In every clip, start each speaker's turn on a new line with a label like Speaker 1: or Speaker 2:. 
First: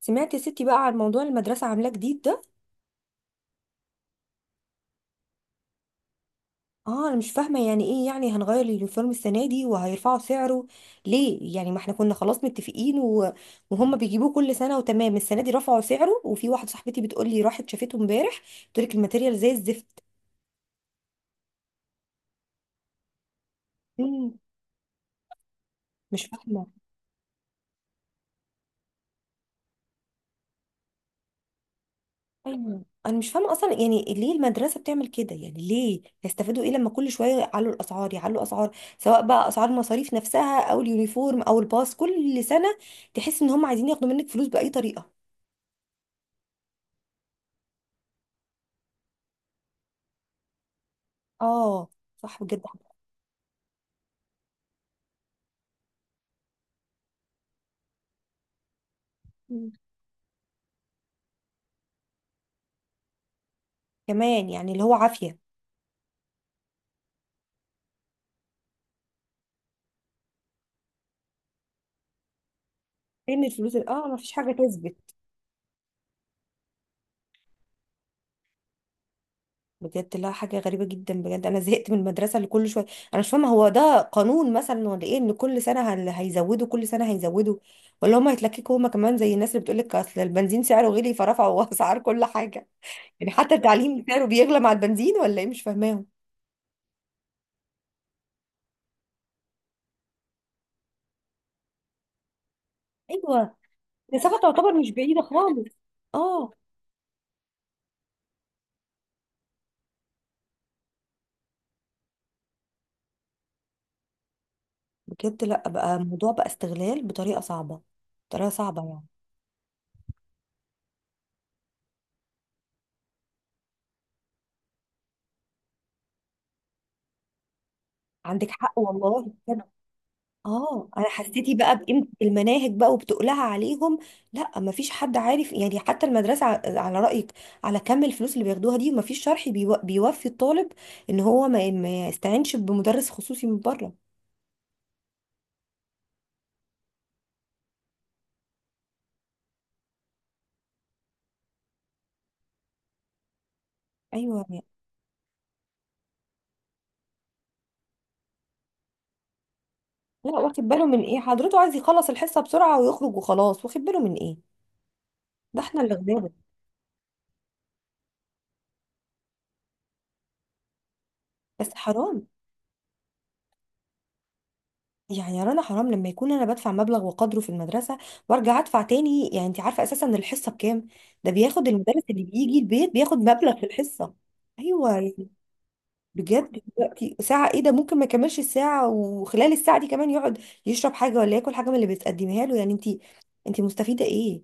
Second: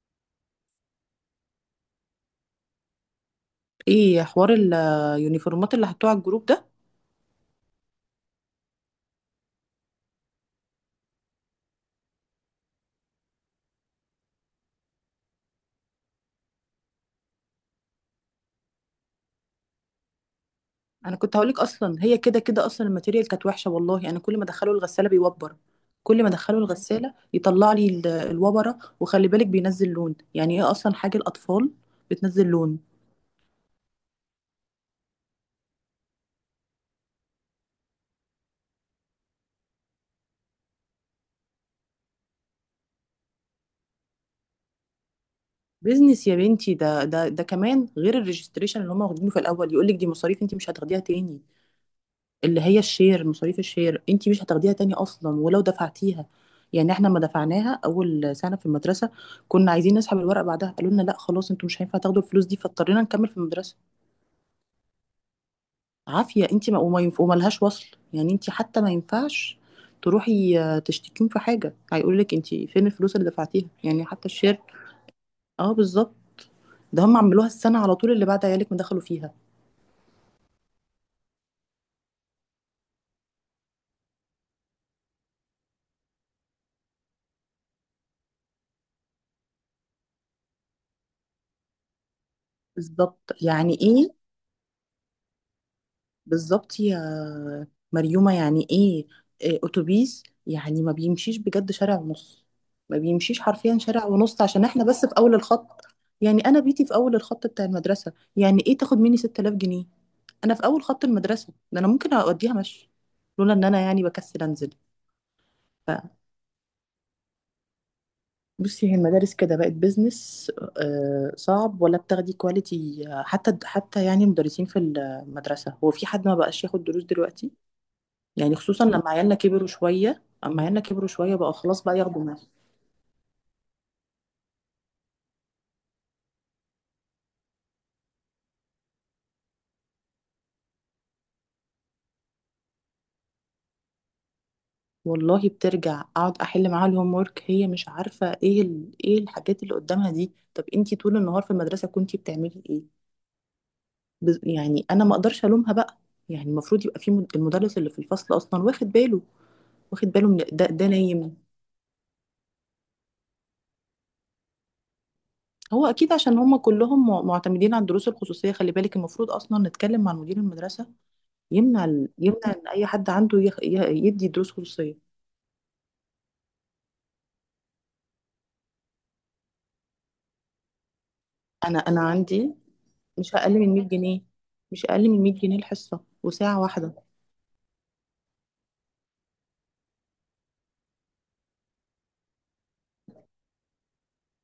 Speaker 1: سمعت يا ستي بقى عن موضوع المدرسة عاملاه جديد ده؟
Speaker 2: ايه حوار اليونيفورمات اللي حطوه على الجروب ده.
Speaker 1: اه انا مش فاهمة يعني ايه، يعني هنغير اليونيفورم السنة دي وهيرفعوا سعره؟ ليه يعني؟ ما احنا كنا خلاص متفقين. وهم بيجيبوه كل سنة وتمام، السنة دي رفعوا سعره وفي واحدة صاحبتي بتقول لي راحت شافته امبارح. بتقول لك الماتيريال زي الزفت.
Speaker 2: انا كنت هقولك اصلا هي كده كده اصلا الماتيريال كانت وحشه، والله انا
Speaker 1: مم.
Speaker 2: كل ما ادخله الغساله بيوبر. كل
Speaker 1: مش
Speaker 2: ما ادخله
Speaker 1: فاهمة.
Speaker 2: الغساله يطلع لي الوبره، وخلي بالك بينزل لون، يعني ايه اصلا حاجه الاطفال بتنزل لون.
Speaker 1: ايوه انا مش فاهمه اصلا، يعني ليه المدرسه بتعمل كده، يعني ليه يستفادوا ايه لما كل شويه يعلوا الاسعار، يعلوا اسعار سواء بقى اسعار المصاريف نفسها او اليونيفورم او الباص كل سنه. تحس ان هم عايزين ياخدوا منك فلوس باي طريقه.
Speaker 2: بيزنس يا بنتي، ده كمان غير الريجستريشن اللي هم واخدينه في الاول، يقولك دي مصاريف انت مش هتاخديها تاني،
Speaker 1: اه. صح
Speaker 2: اللي
Speaker 1: بجد.
Speaker 2: هي الشير، مصاريف الشير انت مش هتاخديها تاني اصلا ولو دفعتيها. يعني احنا ما دفعناها اول سنه في المدرسه،
Speaker 1: مم.
Speaker 2: كنا عايزين نسحب الورق بعدها قالوا لنا لا خلاص انتوا مش هينفع تاخدوا الفلوس دي، فاضطرينا نكمل في المدرسه.
Speaker 1: كمان يعني اللي هو عافيه.
Speaker 2: عافيه، انت ما وما ينف... وملهاش وصل. يعني انت حتى ما ينفعش تروحي آه، تشتكيهم في حاجه، هيقول لك انت فين الفلوس اللي
Speaker 1: فين
Speaker 2: دفعتيها،
Speaker 1: الفلوس
Speaker 2: يعني
Speaker 1: اه، ما
Speaker 2: حتى
Speaker 1: فيش حاجه
Speaker 2: الشير.
Speaker 1: تثبت.
Speaker 2: اه بالظبط. ده هم عملوها السنه على طول اللي بعد عيالك ما دخلوا فيها.
Speaker 1: بجد لا، حاجة غريبة جدا، بجد أنا زهقت من المدرسة اللي كل شوية. أنا مش فاهمة هو ده قانون مثلا ولا إيه، إن كل سنة هيزودوا، كل سنة هيزودوا؟ ولا هما هيتلككوا هما كمان زي الناس اللي بتقولك أصل البنزين سعره غلي فرفعوا أسعار كل حاجة.
Speaker 2: بالظبط،
Speaker 1: يعني حتى
Speaker 2: يعني
Speaker 1: التعليم
Speaker 2: ايه.
Speaker 1: سعره بيغلى مع البنزين ولا إيه؟ مش فاهماهم.
Speaker 2: بالظبط يا مريومة، يعني ايه إيه اتوبيس يعني ما بيمشيش بجد شارع ونص، ما بيمشيش
Speaker 1: أيوه.
Speaker 2: حرفيا شارع
Speaker 1: المسافة
Speaker 2: ونص عشان
Speaker 1: تعتبر
Speaker 2: احنا
Speaker 1: مش
Speaker 2: بس في
Speaker 1: بعيدة
Speaker 2: اول الخط.
Speaker 1: خالص.
Speaker 2: يعني
Speaker 1: أه.
Speaker 2: انا بيتي في اول الخط بتاع المدرسة، يعني ايه تاخد مني 6000 جنيه؟ انا في اول خط المدرسة ده، انا ممكن اوديها مشي لولا ان انا يعني بكسل انزل.
Speaker 1: بجد لا، بقى الموضوع بقى استغلال بطريقة صعبة. بطريقة صعبة
Speaker 2: فبصي هي
Speaker 1: يعني.
Speaker 2: المدارس كده بقت بيزنس. آه، صعب ولا بتاخدي كواليتي حتى يعني مدرسين في المدرسة، هو في حد ما بقاش ياخد دروس دلوقتي؟
Speaker 1: عندك
Speaker 2: يعني
Speaker 1: حق
Speaker 2: خصوصا لما
Speaker 1: والله.
Speaker 2: عيالنا كبروا شويه، اما عيالنا
Speaker 1: اه انا
Speaker 2: كبروا شويه بقى
Speaker 1: حسيتي بقى
Speaker 2: خلاص بقى
Speaker 1: بقيمه
Speaker 2: ياخدوا ماث.
Speaker 1: المناهج بقى وبتقلها عليهم. لا مفيش حد عارف يعني، حتى المدرسه على رايك، على كم الفلوس اللي بياخدوها دي، مفيش شرح بيوفي الطالب ان هو ما يستعينش بمدرس خصوصي من بره.
Speaker 2: والله بترجع اقعد احل معاها الهوم ورك، هي مش عارفه ايه ايه الحاجات اللي قدامها دي. طب انتي طول النهار في المدرسه كنتي بتعملي ايه؟
Speaker 1: ايوه يعني.
Speaker 2: يعني انا ما اقدرش الومها بقى. يعني المفروض يبقى في المدرس اللي في الفصل اصلا واخد باله، واخد باله
Speaker 1: لا،
Speaker 2: من
Speaker 1: واخد
Speaker 2: ده،
Speaker 1: باله
Speaker 2: ده
Speaker 1: من ايه؟
Speaker 2: نايم.
Speaker 1: حضرته عايز يخلص الحصه بسرعه ويخرج وخلاص، واخد باله من ايه؟ ده احنا
Speaker 2: هو
Speaker 1: اللي
Speaker 2: اكيد
Speaker 1: غلابه.
Speaker 2: عشان هم كلهم معتمدين على الدروس الخصوصيه. خلي بالك المفروض اصلا نتكلم مع مدير المدرسه
Speaker 1: بس
Speaker 2: يمنع
Speaker 1: حرام،
Speaker 2: يمنع ان اي حد عنده يدي دروس خصوصيه.
Speaker 1: يعني يا رنا حرام، لما يكون انا بدفع مبلغ وقدره في المدرسه وارجع ادفع تاني. يعني انت عارفه اساسا الحصه بكام؟ ده بياخد
Speaker 2: انا
Speaker 1: المدرس اللي
Speaker 2: عندي
Speaker 1: بيجي البيت، بياخد
Speaker 2: مش
Speaker 1: مبلغ
Speaker 2: اقل
Speaker 1: في
Speaker 2: من 100
Speaker 1: الحصه.
Speaker 2: جنيه مش
Speaker 1: ايوه
Speaker 2: اقل من
Speaker 1: يعني.
Speaker 2: 100 جنيه الحصه، وساعه
Speaker 1: بجد
Speaker 2: واحده.
Speaker 1: دلوقتي ساعه ايه؟ ده ممكن ما يكملش الساعه، وخلال الساعه دي كمان يقعد يشرب حاجه ولا ياكل حاجه من اللي بتقدمها له. يعني انت مستفيده ايه؟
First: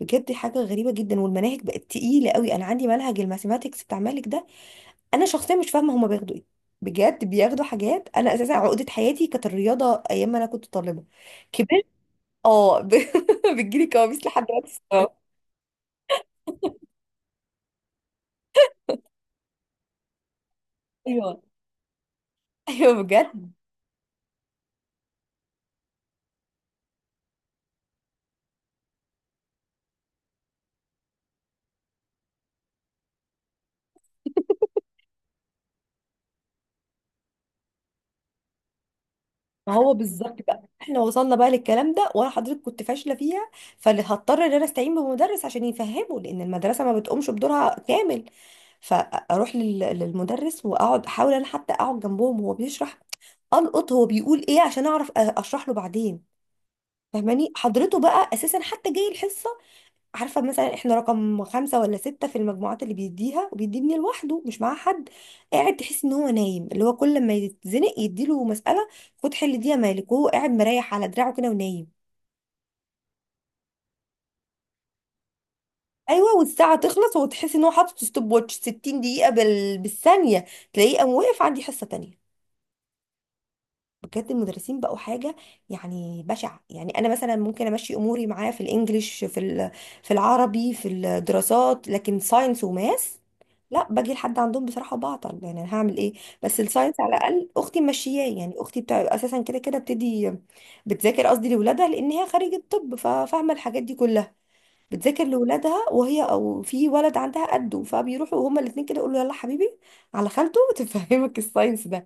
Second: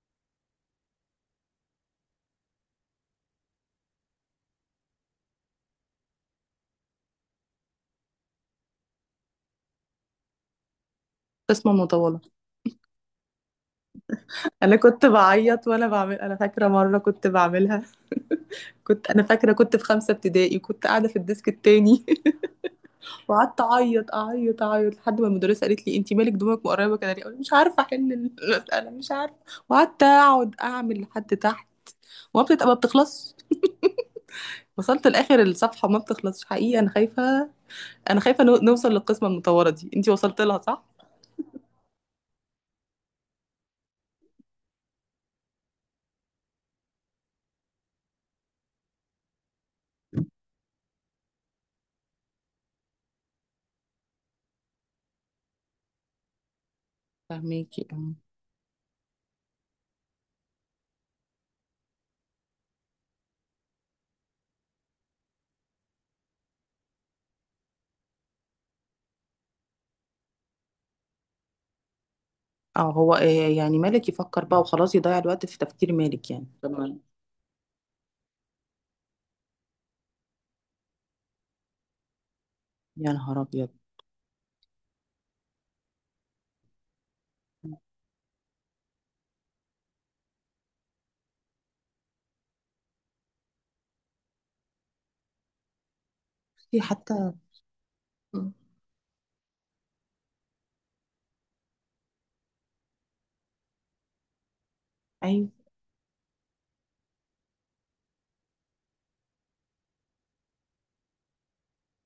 Speaker 1: بجد حاجه غريبه جدا. والمناهج بقت تقيله قوي، انا عندي منهج الماثيماتكس بتاع مالك ده. انا شخصيا مش فاهمه هما بياخدوا ايه. بجد بياخدوا حاجات، انا اساسا عقده حياتي كانت الرياضه ايام ما انا كنت طالبه.
Speaker 2: قسمه
Speaker 1: كبرت.
Speaker 2: مطوله.
Speaker 1: اه ب... بتجيلي كوابيس لحد دلوقتي.
Speaker 2: انا كنت
Speaker 1: الصراحة.
Speaker 2: بعيط وانا بعمل، انا فاكره مره كنت بعملها. كنت، انا فاكره كنت في خمسه ابتدائي، كنت قاعده في
Speaker 1: ايوه،
Speaker 2: الديسك التاني.
Speaker 1: ايوه بجد.
Speaker 2: وقعدت اعيط اعيط اعيط لحد ما المدرسه قالت لي انت مالك دموعك مقربه كده ليه، أقول مش عارفه احل المساله، مش عارفه. وقعدت اقعد اعمل لحد تحت، وما بتبقى ما بتخلصش. وصلت لاخر الصفحه ما بتخلصش. حقيقي انا خايفه، انا خايفه نوصل للقسمه المطوره
Speaker 1: ما
Speaker 2: دي،
Speaker 1: هو
Speaker 2: انتي وصلت
Speaker 1: بالظبط
Speaker 2: لها
Speaker 1: بقى
Speaker 2: صح؟
Speaker 1: احنا وصلنا بقى للكلام ده، وانا حضرتك كنت فاشله فيها، فهضطر ان انا استعين بمدرس عشان يفهمه، لان المدرسه ما بتقومش بدورها كامل. للمدرس، واقعد احاول انا حتى اقعد جنبهم وهو بيشرح القط هو بيقول ايه، عشان اعرف اشرح له بعدين. فاهماني
Speaker 2: فهميكي
Speaker 1: حضرته
Speaker 2: اه.
Speaker 1: بقى؟ اساسا حتى جاي الحصه عارفه مثلا احنا رقم خمسه ولا سته في المجموعات اللي بيديها، وبيديني لوحده مش معاه حد، قاعد تحس ان هو نايم، اللي هو كل ما يتزنق يديله مساله، خد حل دي يا مالك، وهو قاعد مريح على دراعه كده ونايم.
Speaker 2: اه هو إيه يعني مالك يفكر بقى وخلاص، يضيع الوقت في تفكير مالك
Speaker 1: ايوه
Speaker 2: يعني
Speaker 1: والساعه
Speaker 2: طبعا.
Speaker 1: تخلص، وتحس ان هو حاطط ستوب واتش 60 دقيقه بالثانيه، تلاقيه قام واقف عندي حصه تانية.
Speaker 2: يا نهار ابيض.
Speaker 1: بجد المدرسين بقوا حاجة يعني بشعة. يعني أنا مثلا ممكن أمشي أموري معاه في الإنجليش، في العربي، في الدراسات، لكن ساينس وماس لا، باجي لحد عندهم بصراحة بعطل، يعني أنا هعمل إيه؟ بس
Speaker 2: بصي
Speaker 1: الساينس على
Speaker 2: حتى.
Speaker 1: الأقل أختي ماشياه،
Speaker 2: م.
Speaker 1: يعني أختي بتاع أساسا كده كده بتدي بتذاكر، قصدي لولادها، لأن هي خريجة طب ففاهمة الحاجات دي كلها، بتذاكر
Speaker 2: ايوه،
Speaker 1: لولادها، وهي او في ولد عندها قده فبيروحوا هما الاثنين كده يقولوا له يلا حبيبي على خالته تفهمك الساينس ده.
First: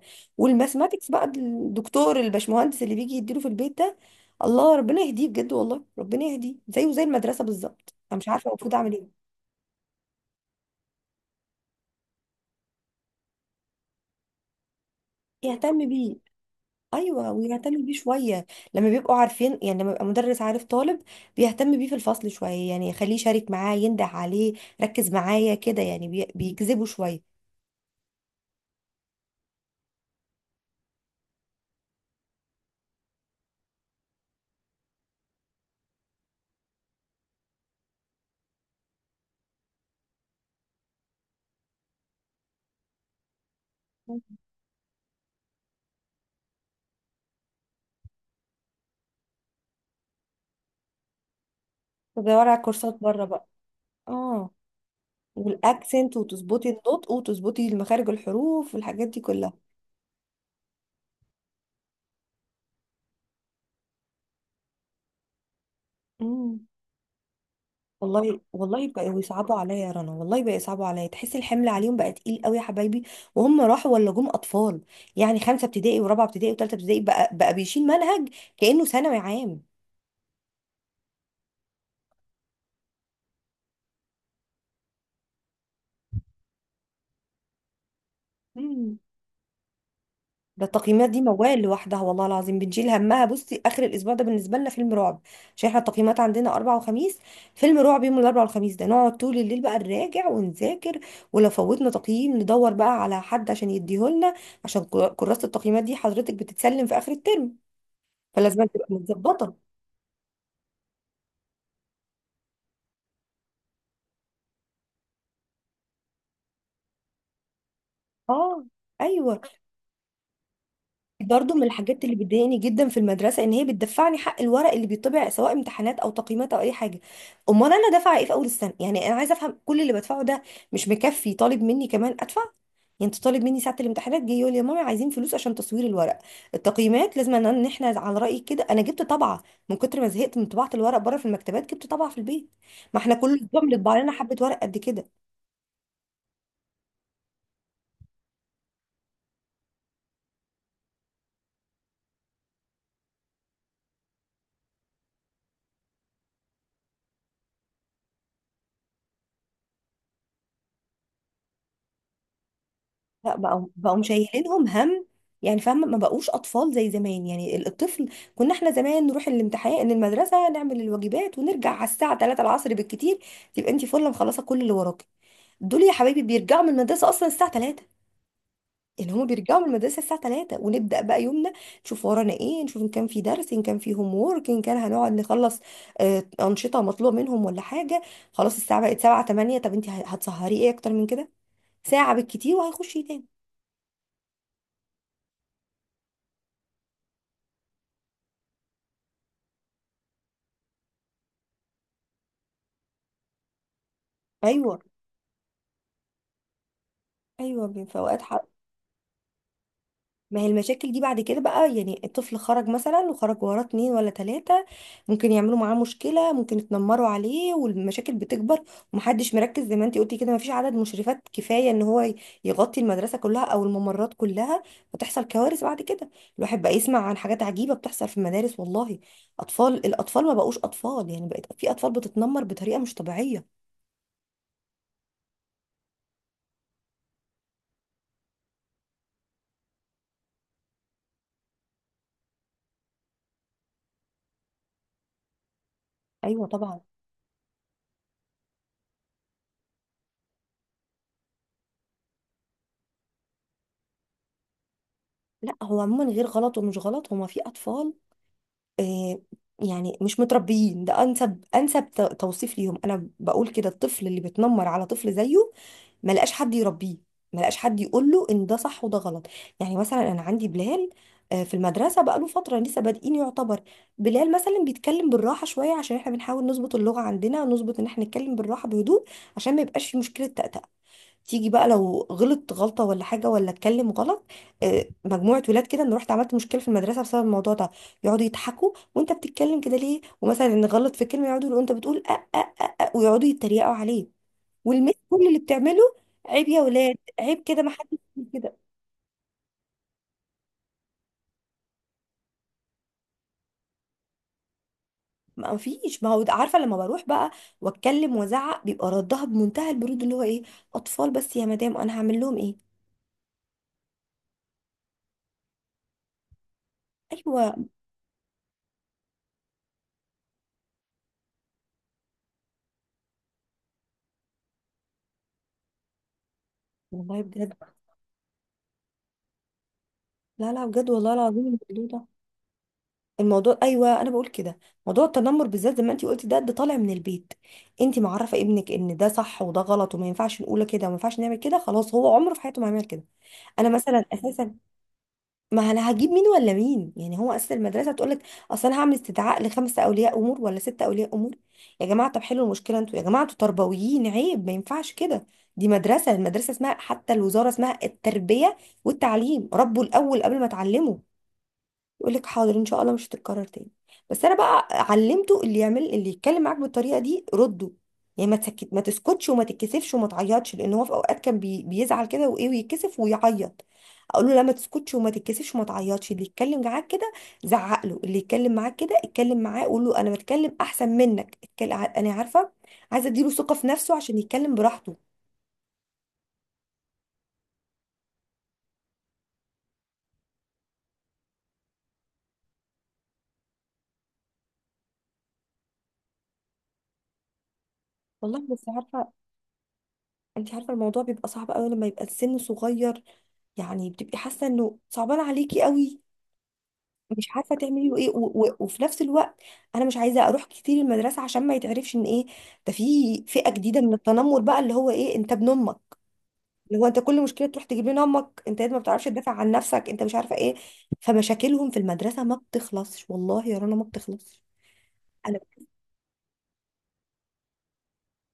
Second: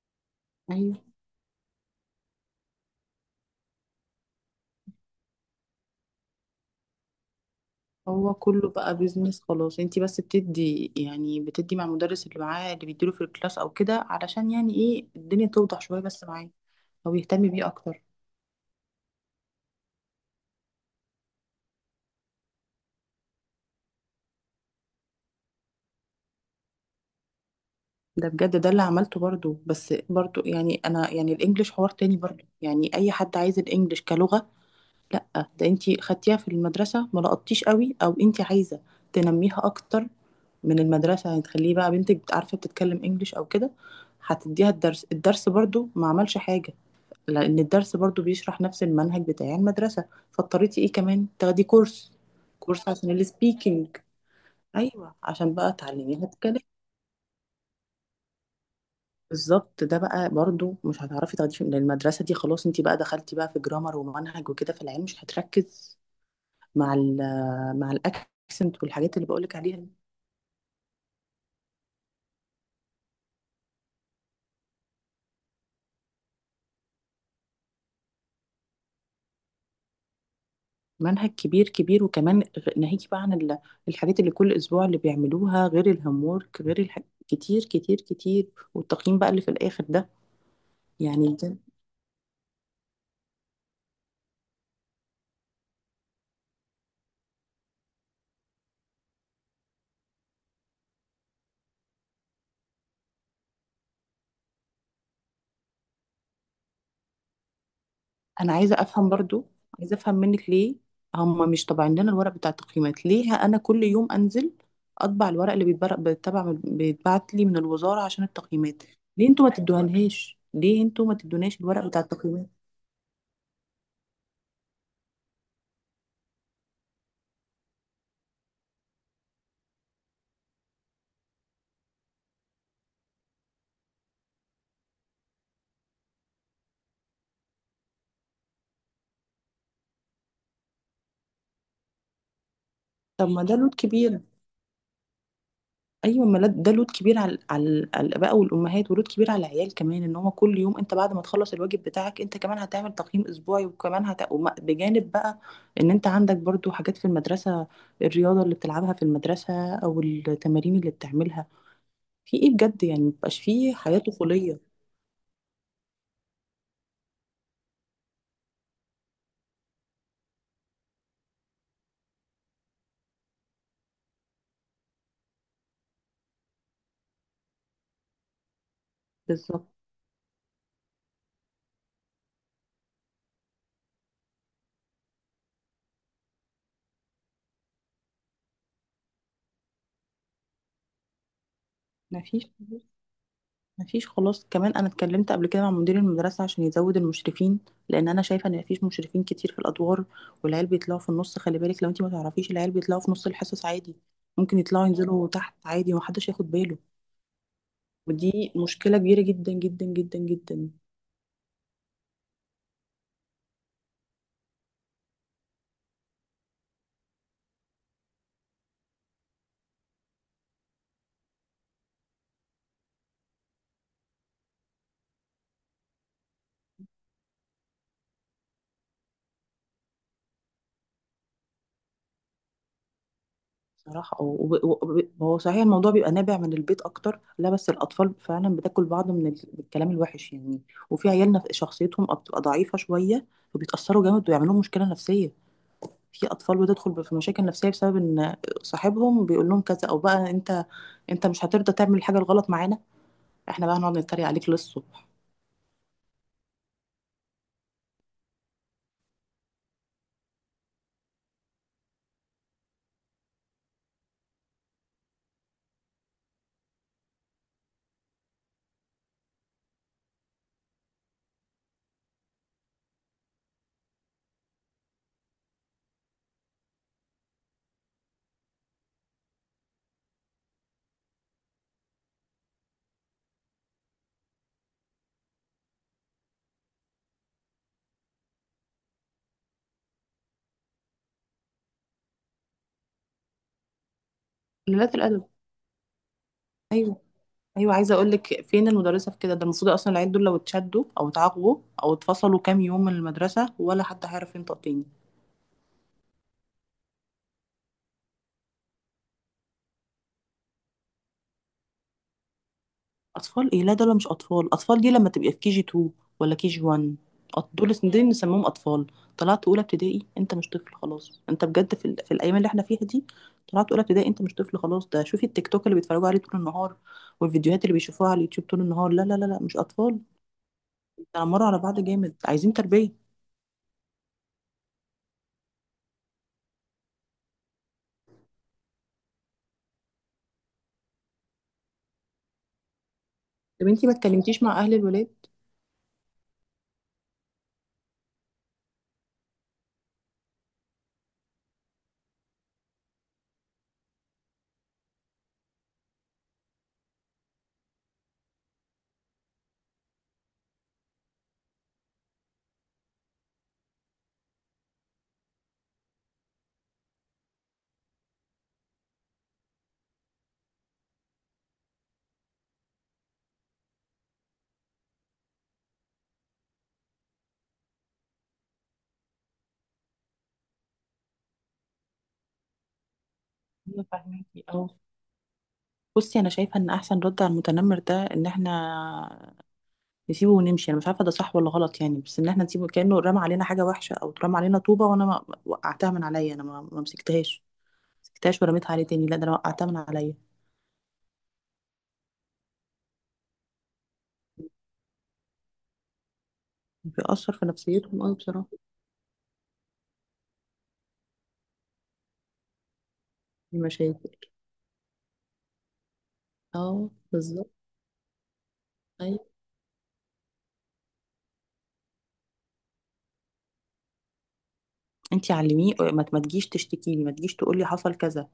Speaker 2: ايوه.
Speaker 1: والماثماتكس بقى، الدكتور الباشمهندس اللي بيجي يديله في البيت ده، الله ربنا يهديه، بجد والله ربنا يهديه، زيه زي المدرسه بالظبط. انا مش
Speaker 2: هو
Speaker 1: عارفه
Speaker 2: كله
Speaker 1: المفروض اعمل
Speaker 2: بقى
Speaker 1: ايه.
Speaker 2: بيزنس خلاص، انتي بس بتدي يعني بتدي مع المدرس اللي معاه اللي بيديله في الكلاس او كده علشان يعني ايه الدنيا توضح
Speaker 1: يهتم
Speaker 2: شويه
Speaker 1: بيه.
Speaker 2: بس معاه، او
Speaker 1: ايوه
Speaker 2: يهتم بيه
Speaker 1: ويهتم بيه
Speaker 2: اكتر.
Speaker 1: شويه، لما بيبقوا عارفين، يعني لما يبقى مدرس عارف طالب بيهتم بيه في الفصل شويه، يعني يخليه يشارك معاه، ينده عليه، ركز معايا كده، يعني بيجذبه شويه.
Speaker 2: ده بجد ده اللي عملته برضو. بس برضو يعني انا يعني الانجليش حوار تاني، برضو يعني اي حد عايز الانجليش كلغه، لا. ده انتي خدتيها في المدرسة ما لقطتيش قوي، او انتي عايزة تنميها اكتر من المدرسة يعني تخليه بقى بنتك عارفة بتتكلم انجليش او كده، هتديها الدرس، الدرس برضو ما عملش حاجة، لان الدرس برضو بيشرح نفس المنهج بتاع المدرسة. فاضطريتي ايه كمان تاخدي كورس،
Speaker 1: بدور على
Speaker 2: كورس
Speaker 1: كورسات
Speaker 2: عشان
Speaker 1: بره بقى.
Speaker 2: السبيكينج.
Speaker 1: اه.
Speaker 2: ايوه عشان بقى
Speaker 1: والاكسنت
Speaker 2: تعلميها تتكلم.
Speaker 1: وتظبطي النطق وتظبطي مخارج الحروف والحاجات دي كلها.
Speaker 2: بالظبط. ده بقى برضو مش هتعرفي تاخديه من المدرسة دي، خلاص انتي بقى دخلتي بقى في جرامر ومنهج وكده في العلم، مش هتركز
Speaker 1: امم
Speaker 2: مع مع
Speaker 1: والله،
Speaker 2: الاكسنت
Speaker 1: والله
Speaker 2: والحاجات
Speaker 1: بقوا
Speaker 2: اللي بقولك
Speaker 1: يصعبوا عليا
Speaker 2: عليها دي.
Speaker 1: يا رنا، والله بقى يصعبوا عليا، تحس الحمل عليهم بقى تقيل قوي يا حبايبي، وهم راحوا ولا جم اطفال. يعني خمسه ابتدائي، ورابعه ابتدائي، وثالثه ابتدائي بقى بيشيل منهج كانه ثانوي
Speaker 2: منهج كبير كبير، وكمان ناهيك بقى عن الحاجات اللي كل اسبوع اللي بيعملوها، غير الهوم وورك، غير الح... كتير كتير كتير.
Speaker 1: عام.
Speaker 2: والتقييم بقى اللي في الاخر ده،
Speaker 1: ده التقييمات دي
Speaker 2: يعني بجد.
Speaker 1: موال لوحدها، والله العظيم بنشيل همها. بصي اخر الاسبوع ده بالنسبه لنا فيلم رعب، عشان احنا التقييمات عندنا اربع وخميس، فيلم رعب يوم الاربع والخميس ده، نقعد طول الليل بقى نراجع ونذاكر، ولو فوتنا تقييم ندور بقى على حد عشان يديهولنا، عشان كراسه التقييمات دي حضرتك بتتسلم في اخر الترم،
Speaker 2: انا
Speaker 1: فلازم
Speaker 2: عايزه
Speaker 1: تبقى
Speaker 2: افهم برضو،
Speaker 1: متظبطه.
Speaker 2: عايزه افهم منك ليه هم مش طابعين لنا الورق بتاع التقييمات؟ ليه انا كل يوم انزل اطبع الورق اللي بيتبعت لي من الوزاره عشان
Speaker 1: اه.
Speaker 2: التقييمات؟ ليه
Speaker 1: ايوه
Speaker 2: انتوا ما تدوهالهاش، ليه انتوا ما
Speaker 1: برضو،
Speaker 2: تدوناش
Speaker 1: من
Speaker 2: الورق بتاع
Speaker 1: الحاجات اللي
Speaker 2: التقييمات؟
Speaker 1: بتضايقني جدا في المدرسه ان هي بتدفعني حق الورق اللي بيطبع، سواء امتحانات او تقييمات او اي حاجه. امال انا دافعه ايه في اول السنه؟ يعني انا عايزه افهم كل اللي بدفعه ده، مش مكفي طالب مني كمان ادفع؟ يعني انت طالب مني ساعه الامتحانات جاي يقول لي يا ماما عايزين فلوس عشان تصوير الورق؟ التقييمات لازم إن احنا، على رايك كده، انا جبت طبعه، من كتر ما زهقت من طباعه الورق بره في المكتبات جبت طبعه في البيت، ما احنا
Speaker 2: طب
Speaker 1: كل
Speaker 2: ما ده
Speaker 1: اسبوع
Speaker 2: لود
Speaker 1: بنطبع لنا
Speaker 2: كبير.
Speaker 1: حبه ورق قد كده.
Speaker 2: ايوه ما لد- ده لود كبير على على الاباء والامهات، ولود كبير على العيال كمان، ان هو كل يوم انت بعد ما تخلص الواجب بتاعك انت كمان هتعمل تقييم اسبوعي، وكمان بجانب بقى ان انت عندك برضو حاجات في المدرسه، الرياضه اللي بتلعبها في المدرسه او التمارين اللي بتعملها في ايه بجد، يعني
Speaker 1: لا،
Speaker 2: مبقاش
Speaker 1: بقوا
Speaker 2: فيه
Speaker 1: بقوا
Speaker 2: حياه طفوليه.
Speaker 1: مشيلينهم هم، يعني فاهمه، ما بقوش اطفال زي زمان. يعني الطفل، كنا احنا زمان نروح الامتحان المدرسه، نعمل الواجبات ونرجع على الساعه 3 العصر بالكتير، تبقى انت فله مخلصه كل اللي وراكي. دول يا حبايبي بيرجعوا من المدرسه اصلا الساعه 3، يعني هما بيرجعوا من
Speaker 2: بالظبط.
Speaker 1: المدرسه الساعه 3 ونبدا بقى يومنا، نشوف ورانا ايه، نشوف ان كان في درس، ان كان في هوم وورك، ان كان هنقعد نخلص انشطه مطلوبه منهم ولا حاجه. خلاص الساعه بقت 7 8، طب انت هتسهري ايه اكتر من كده؟ ساعه
Speaker 2: مفيش،
Speaker 1: بالكتير وهيخش تاني.
Speaker 2: مفيش خلاص. كمان انا اتكلمت قبل كده مع مدير المدرسه عشان يزود المشرفين، لان انا شايفه ان مفيش مشرفين كتير في الادوار، والعيال بيطلعوا في النص، خلي بالك لو انت ما تعرفيش، العيال بيطلعوا في نص الحصص عادي، ممكن
Speaker 1: ايوه،
Speaker 2: يطلعوا ينزلوا تحت عادي ومحدش ياخد باله.
Speaker 1: ايوه في اوقات حق.
Speaker 2: ودي مشكله كبيره جدا جدا جدا
Speaker 1: ما هي
Speaker 2: جدا.
Speaker 1: المشاكل دي بعد كده بقى، يعني الطفل خرج مثلا، وخرج وراه اتنين ولا تلاتة، ممكن يعملوا معاه مشكلة، ممكن يتنمروا عليه، والمشاكل بتكبر، ومحدش مركز زي ما انتي قلتي كده، مفيش عدد مشرفات كفاية ان هو يغطي المدرسة كلها او الممرات كلها، فتحصل كوارث بعد كده. الواحد بقى يسمع عن حاجات عجيبة بتحصل في المدارس والله، اطفال، الاطفال ما بقوش اطفال، يعني بقت في اطفال بتتنمر بطريقة مش طبيعية.
Speaker 2: صراحه هو صحيح الموضوع بيبقى نابع من البيت اكتر، لا بس الاطفال فعلا بتاكل بعض من من الكلام الوحش يعني. وفي عيالنا شخصيتهم بتبقى ضعيفه شويه، وبيتاثروا جامد ويعملوا مشكله نفسيه. في
Speaker 1: ايوه
Speaker 2: اطفال
Speaker 1: طبعا.
Speaker 2: بتدخل في مشاكل نفسيه بسبب ان صاحبهم بيقول لهم كذا، او بقى انت، انت مش هترضى تعمل الحاجه الغلط معانا، احنا بقى هنقعد نتريق عليك للصبح.
Speaker 1: لا هو عموما غير غلط ومش غلط، هما في اطفال آه، يعني مش متربيين، ده انسب انسب توصيف ليهم. انا بقول كده، الطفل اللي بيتنمر على طفل زيه ما لقاش حد يربيه، ما لقاش حد يقول له ان ده صح وده غلط. يعني مثلا انا عندي بلال، في المدرسه بقى له فتره لسه بادئين يعتبر. بلال مثلا بيتكلم بالراحه شويه، عشان احنا بنحاول نظبط اللغه عندنا، نظبط ان احنا نتكلم بالراحه بهدوء عشان ما يبقاش في مشكله تأتأة. تيجي بقى لو غلط غلطة ولا حاجة، ولا اتكلم غلط، مجموعة ولاد كده، انا رحت عملت مشكلة في المدرسة بسبب الموضوع ده، يقعدوا يضحكوا، وانت بتتكلم كده ليه؟ ومثلا نغلط في كلمة يقعدوا يقولوا انت بتقول أ أ أ أ، ويقعدوا يتريقوا عليه،
Speaker 2: قلة
Speaker 1: والمس
Speaker 2: الادب.
Speaker 1: كل اللي بتعمله عيب يا ولاد،
Speaker 2: ايوه،
Speaker 1: عيب كده، ما
Speaker 2: ايوه عايزه
Speaker 1: حدش
Speaker 2: اقول
Speaker 1: يعمل
Speaker 2: لك
Speaker 1: كده.
Speaker 2: فين المدرسه في كده، ده المفروض اصلا العيال دول لو اتشدوا او اتعاقبوا او اتفصلوا كام يوم من المدرسه ولا حد هيعرف ينطق تاني.
Speaker 1: ما فيش، ما هو عارفة لما بروح بقى واتكلم وازعق بيبقى ردها بمنتهى البرود اللي هو ايه، اطفال بس يا مدام، انا هعمل لهم ايه؟
Speaker 2: اطفال ايه؟ لا دول مش اطفال، اطفال دي لما تبقى في كي جي 2 ولا كي جي 1.
Speaker 1: ايوه
Speaker 2: دول نسميهم اطفال. طلعت اولى ابتدائي انت مش طفل خلاص، انت بجد في، في الايام اللي احنا فيها دي. طلعت اولى ابتدائي انت مش طفل خلاص، ده شوفي التيك توك اللي بيتفرجوا عليه طول النهار،
Speaker 1: والله بجد.
Speaker 2: والفيديوهات اللي بيشوفوها على اليوتيوب طول النهار، لا لا لا لا مش اطفال،
Speaker 1: لا لا بجد والله العظيم
Speaker 2: بيتنمروا على بعض
Speaker 1: الموضوع ده،
Speaker 2: جامد، عايزين تربيه.
Speaker 1: الموضوع، ايوه انا بقول كده، موضوع التنمر بالذات زي ما انت قلتي، ده طالع من البيت. انت معرفه ابنك ان ده صح وده غلط، وما ينفعش نقول كده، وما ينفعش نعمل كده، خلاص هو عمره في حياته ما هيعمل كده.
Speaker 2: طب
Speaker 1: انا
Speaker 2: انتي ما
Speaker 1: مثلا
Speaker 2: اتكلمتيش
Speaker 1: اساسا،
Speaker 2: مع اهل الولاد؟
Speaker 1: ما انا هجيب مين ولا مين؟ يعني هو اساسا المدرسه تقول لك اصل انا هعمل استدعاء لخمسه اولياء امور ولا سته اولياء امور؟ يا جماعه طب حلوا المشكله انتوا، يا جماعه انتوا تربويين، عيب، ما ينفعش كده، دي مدرسه، المدرسه اسمها حتى الوزاره اسمها التربيه والتعليم، ربوا الاول قبل ما تعلموا. يقول لك حاضر ان شاء الله مش هتتكرر تاني. بس انا بقى علمته، اللي يعمل اللي يتكلم معاك بالطريقه دي رده، يعني ما تسكت، ما تسكتش وما تتكسفش وما تعيطش، لان هو في اوقات كان بيزعل كده وايه ويتكسف ويعيط، اقول له لا ما تسكتش وما تتكسفش وما تعيطش، اللي يتكلم معاك كده زعق له، اللي يتكلم معاك كده اتكلم معاه، قول له انا بتكلم احسن منك، اتكلم انا عارفه، عايزه اديله ثقه في
Speaker 2: ايوه
Speaker 1: نفسه عشان
Speaker 2: فاهمكي
Speaker 1: يتكلم
Speaker 2: اه.
Speaker 1: براحته.
Speaker 2: بصي انا شايفه ان احسن رد على المتنمر ده ان احنا نسيبه ونمشي، انا مش عارفه ده صح ولا غلط يعني، بس ان احنا نسيبه كانه رمى علينا حاجه وحشه، او اترمى علينا طوبه وانا ما وقعتها من عليا، انا ما مسكتهاش، مسكتهاش
Speaker 1: والله بس
Speaker 2: ورميتها عليه تاني،
Speaker 1: عارفه،
Speaker 2: لا ده انا وقعتها من عليا.
Speaker 1: انت عارفه الموضوع بيبقى صعب قوي لما يبقى السن صغير، يعني بتبقي حاسه انه صعبان عليكي قوي، مش
Speaker 2: بيأثر في
Speaker 1: عارفه تعملي له
Speaker 2: نفسيتهم
Speaker 1: ايه،
Speaker 2: قوي
Speaker 1: و
Speaker 2: بصراحه.
Speaker 1: و وفي نفس الوقت انا مش عايزه اروح كتير المدرسه عشان ما يتعرفش ان ايه ده، في فئه جديده من
Speaker 2: المشاكل.
Speaker 1: التنمر بقى اللي هو ايه، انت ابن امك، اللي هو
Speaker 2: اه
Speaker 1: انت كل مشكله
Speaker 2: بالظبط.
Speaker 1: تروح تجيب لنا امك، انت ما بتعرفش
Speaker 2: ايوه
Speaker 1: تدافع عن نفسك، انت مش عارفه ايه، فمشاكلهم في المدرسه ما بتخلصش، والله يا رنا ما بتخلصش.
Speaker 2: انتي علميه ما تجيش تشتكي لي، ما تجيش تقول لي حصل كذا،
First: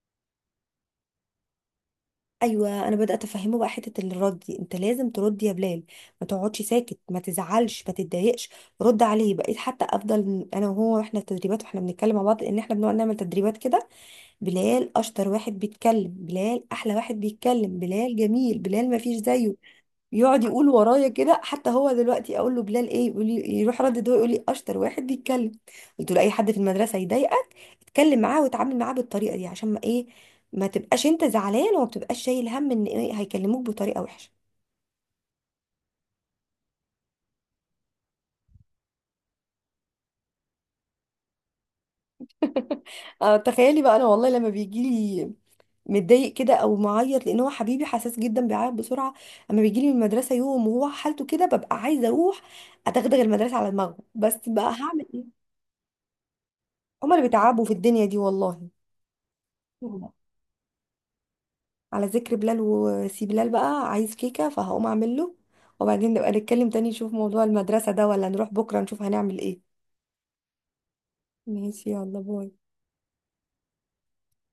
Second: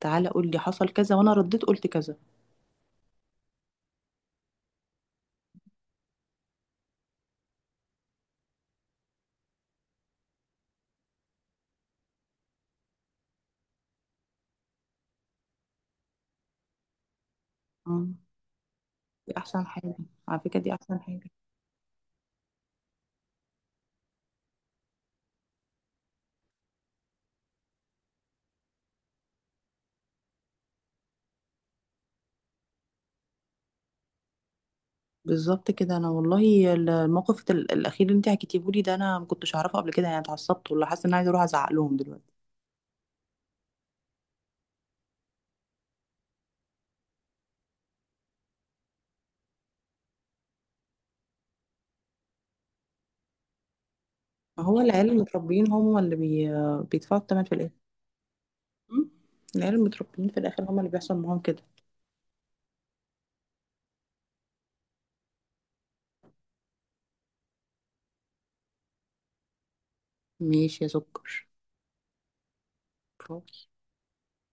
Speaker 2: تعالى قول لي حصل كذا وانا رديت قلت كذا.
Speaker 1: ايوه انا بدات افهمه بقى حته الرد دي، انت لازم ترد يا بلال، ما تقعدش ساكت، ما تزعلش، ما تتضايقش، رد عليه. بقيت حتى افضل انا وهو، واحنا في تدريبات، واحنا بنتكلم مع بعض، ان احنا بنقعد نعمل تدريبات كده، بلال اشطر واحد بيتكلم، بلال احلى واحد بيتكلم،
Speaker 2: آه،
Speaker 1: بلال جميل، بلال ما فيش
Speaker 2: دي
Speaker 1: زيه،
Speaker 2: احسن حاجه. على
Speaker 1: يقعد
Speaker 2: فكره
Speaker 1: يقول
Speaker 2: دي احسن
Speaker 1: ورايا
Speaker 2: حاجه.
Speaker 1: كده، حتى هو دلوقتي اقول له بلال ايه؟ يقول لي، يروح ردد، هو يقول لي اشطر واحد بيتكلم. قلت له اي حد في المدرسه يضايقك اتكلم معاه وتعامل معاه بالطريقه دي عشان ما ايه، ما تبقاش انت زعلان، وما تبقاش شايل هم ان إيه هيكلموك بطريقه وحشه.
Speaker 2: بالظبط كده. انا والله الموقف الاخير اللي انت حكيتيه لي ده انا ما كنتش اعرفه قبل كده، يعني اتعصبت ولا حاسه ان انا عايزه اروح ازعق لهم دلوقتي.
Speaker 1: اه تخيلي بقى، انا والله لما بيجي لي متضايق كده او معيط، لان هو حبيبي حساس جدا، بيعيط بسرعه، اما بيجي لي من المدرسه يوم وهو حالته كده ببقى عايزه اروح اتغدغ المدرسه على دماغه، بس بقى
Speaker 2: ما هو
Speaker 1: هعمل
Speaker 2: العيال
Speaker 1: ايه؟
Speaker 2: المتربيين هم
Speaker 1: هما
Speaker 2: بيدفعوا
Speaker 1: اللي
Speaker 2: الثمن في
Speaker 1: بيتعبوا
Speaker 2: الاخر.
Speaker 1: في الدنيا دي والله.
Speaker 2: م؟ العيال المتربيين في الاخر هم اللي بيحصل معاهم كده.
Speaker 1: على ذكر بلال وسي بلال بقى عايز كيكة، فهقوم اعمل له، وبعدين نبقى نتكلم تاني نشوف موضوع المدرسة ده، ولا نروح بكرة نشوف هنعمل ايه.
Speaker 2: ماشي يا سكر.
Speaker 1: ماشي يلا باي.